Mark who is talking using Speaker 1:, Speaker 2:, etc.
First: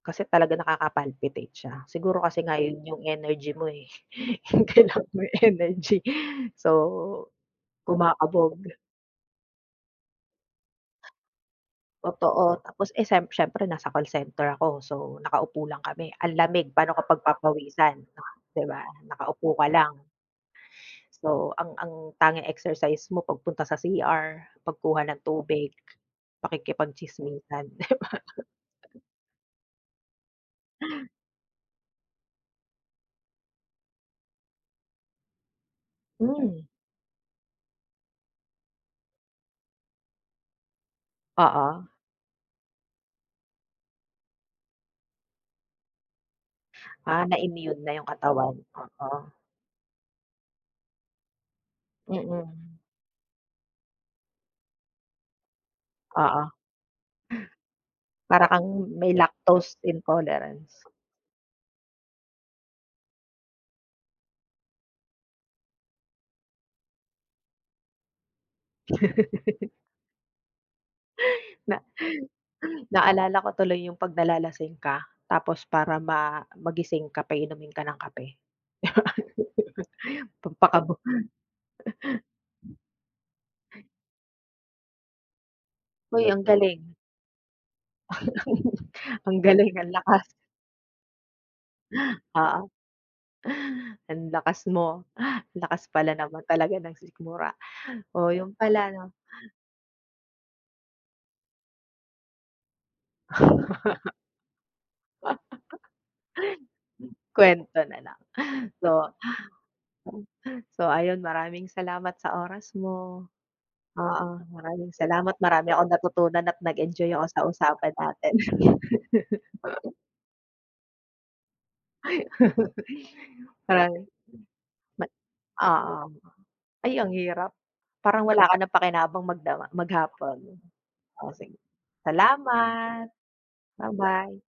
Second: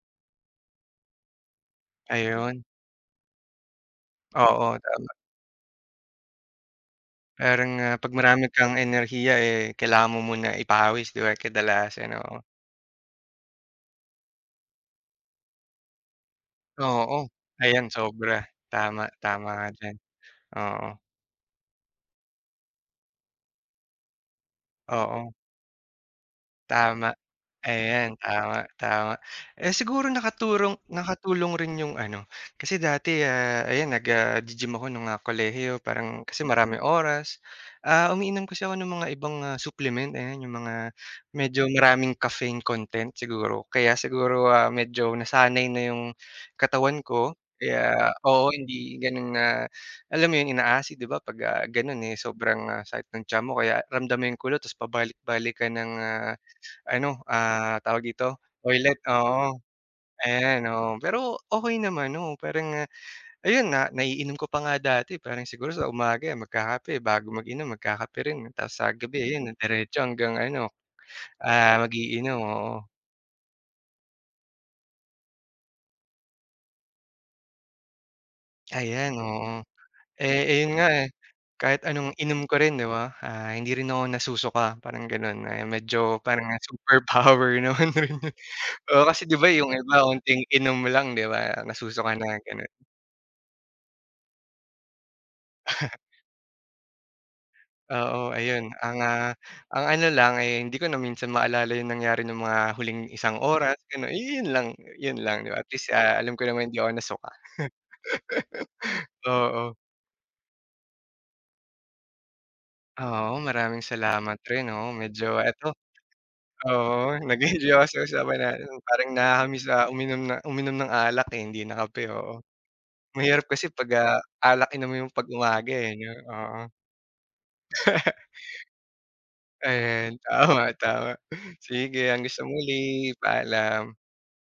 Speaker 1: Kasi talaga nakaka-palpitate siya. Siguro kasi nga
Speaker 2: Ayun.
Speaker 1: 'yun 'yung energy mo, eh. 'Yung
Speaker 2: Oo,
Speaker 1: kailangan
Speaker 2: tama.
Speaker 1: mo yung energy. So
Speaker 2: Parang, ah, 'pag marami
Speaker 1: kumakabog.
Speaker 2: kang enerhiya, eh, kailangan mo muna ipawis, 'di ba, kadalasan, oo.
Speaker 1: Totoo, tapos, eh, siye siyempre nasa call center ako so nakaupo lang kami ang lamig paano ka
Speaker 2: Oo, ayan
Speaker 1: pagpagpapawisan,
Speaker 2: sobra.
Speaker 1: 'di ba
Speaker 2: Tama, tama
Speaker 1: nakaupo
Speaker 2: ka
Speaker 1: ka lang.
Speaker 2: diyan, oo.
Speaker 1: So ang ang tanging exercise mo pagpunta sa CR, pagkuha ng
Speaker 2: Oo.
Speaker 1: tubig,
Speaker 2: Tama,
Speaker 1: pakikipag-chismisan, 'di ba.
Speaker 2: ayan tama, tama. Eh, siguro nakaturong nakatulong rin 'yung ano, kasi dati, ah, ayan nag, ah, gi-gym ako nung, ah, kolehiyo, parang kasi
Speaker 1: Mm.
Speaker 2: maraming oras, ah, umiinom kasi ako ng mga ibang, ah, supplement ayan 'yung mga medyo
Speaker 1: Oo.
Speaker 2: maraming caffeine content siguro, kaya siguro, ah, medyo nasanay na 'yung katawan
Speaker 1: Ah,
Speaker 2: ko
Speaker 1: na-immune na 'yung
Speaker 2: kaya oo,
Speaker 1: katawan,
Speaker 2: hindi
Speaker 1: oo.
Speaker 2: gano'n na, alam mo 'yung ina-acid 'di ba 'pag ga gano'n, eh,
Speaker 1: Mm.
Speaker 2: sobrang sakit ng tiyan mo kaya ramdam mo 'yung kulo, ta's pabalik-balik ka ng, ah,
Speaker 1: Oo.
Speaker 2: ano, ah, tawag dito,
Speaker 1: Para kang
Speaker 2: toilet,
Speaker 1: may
Speaker 2: oo.
Speaker 1: lactose
Speaker 2: Ayan,
Speaker 1: intolerance.
Speaker 2: oo, pero okey naman, oo, parang, ah, ayun nga naiinom ko pa nga dati parang siguro sa umaga magkakape, bago mag-inom magkakape rin, tapos sa gabi ayun diretso hanggang ano,
Speaker 1: Na
Speaker 2: ah, mag-iinom, oo.
Speaker 1: Naalala ko tuloy 'yung 'pag nalalasing ka, tapos para ma magising ka paiinumin ka ng kape.
Speaker 2: Ayan, oo. Eh ayun nga,
Speaker 1: Pampakaba.
Speaker 2: eh, kahit anong inom ko rin 'di ba, ah, hindi rin ako nasusuka parang gano'n. Ayan medyo
Speaker 1: Hoy ang
Speaker 2: parang, ah,
Speaker 1: galing.
Speaker 2: super power naman. Oo, kasi 'di
Speaker 1: Ang
Speaker 2: ba 'yung
Speaker 1: galing, ang
Speaker 2: iba
Speaker 1: lakas.
Speaker 2: onting inom lang 'di ba nasusuka na gano'n.
Speaker 1: Oo. Ang lakas mo. Ang lakas pala naman talaga ng sikmura. Oh
Speaker 2: Oo,
Speaker 1: 'yun
Speaker 2: ayun
Speaker 1: pala
Speaker 2: ang,
Speaker 1: 'no.
Speaker 2: ah, ang ano lang, eh, hindi ko na minsan maalala 'yung nangyari nung mga huling isang oras, ganun. 'Yun lang, 'yun lang 'di ba at least, ah, alam ko namang hindi ako nasuka.
Speaker 1: Kuwento na lang. So
Speaker 2: Oo.
Speaker 1: [unintelligible] So ayun maraming salamat sa oras mo.
Speaker 2: Oo, maraming
Speaker 1: Oo,
Speaker 2: salamat rin,
Speaker 1: maraming
Speaker 2: oo
Speaker 1: salamat,
Speaker 2: medyo
Speaker 1: marami
Speaker 2: eto.
Speaker 1: akong natutunan at nag-enjoy
Speaker 2: Oo,
Speaker 1: ako sa
Speaker 2: nag-enjoy ako
Speaker 1: usapan
Speaker 2: sa
Speaker 1: natin.
Speaker 2: usapan natin, parang nakaka-miss na uminom na uminom ng alak, eh, hindi na kape, oo. Mahirap kasi 'pag,
Speaker 1: Marami
Speaker 2: ah, alak 'yung
Speaker 1: Ma
Speaker 2: inumin mo pag umaga, eh,
Speaker 1: oo.
Speaker 2: 'yun, oo.
Speaker 1: Ay ang hirap, parang wala ka ng pakinabang magdamag
Speaker 2: Ayan,
Speaker 1: maghapon.
Speaker 2: tama, tama.
Speaker 1: Oh sige,
Speaker 2: Sige hanggang sa
Speaker 1: salamat!
Speaker 2: muli. Paalam.
Speaker 1: Ba-bye.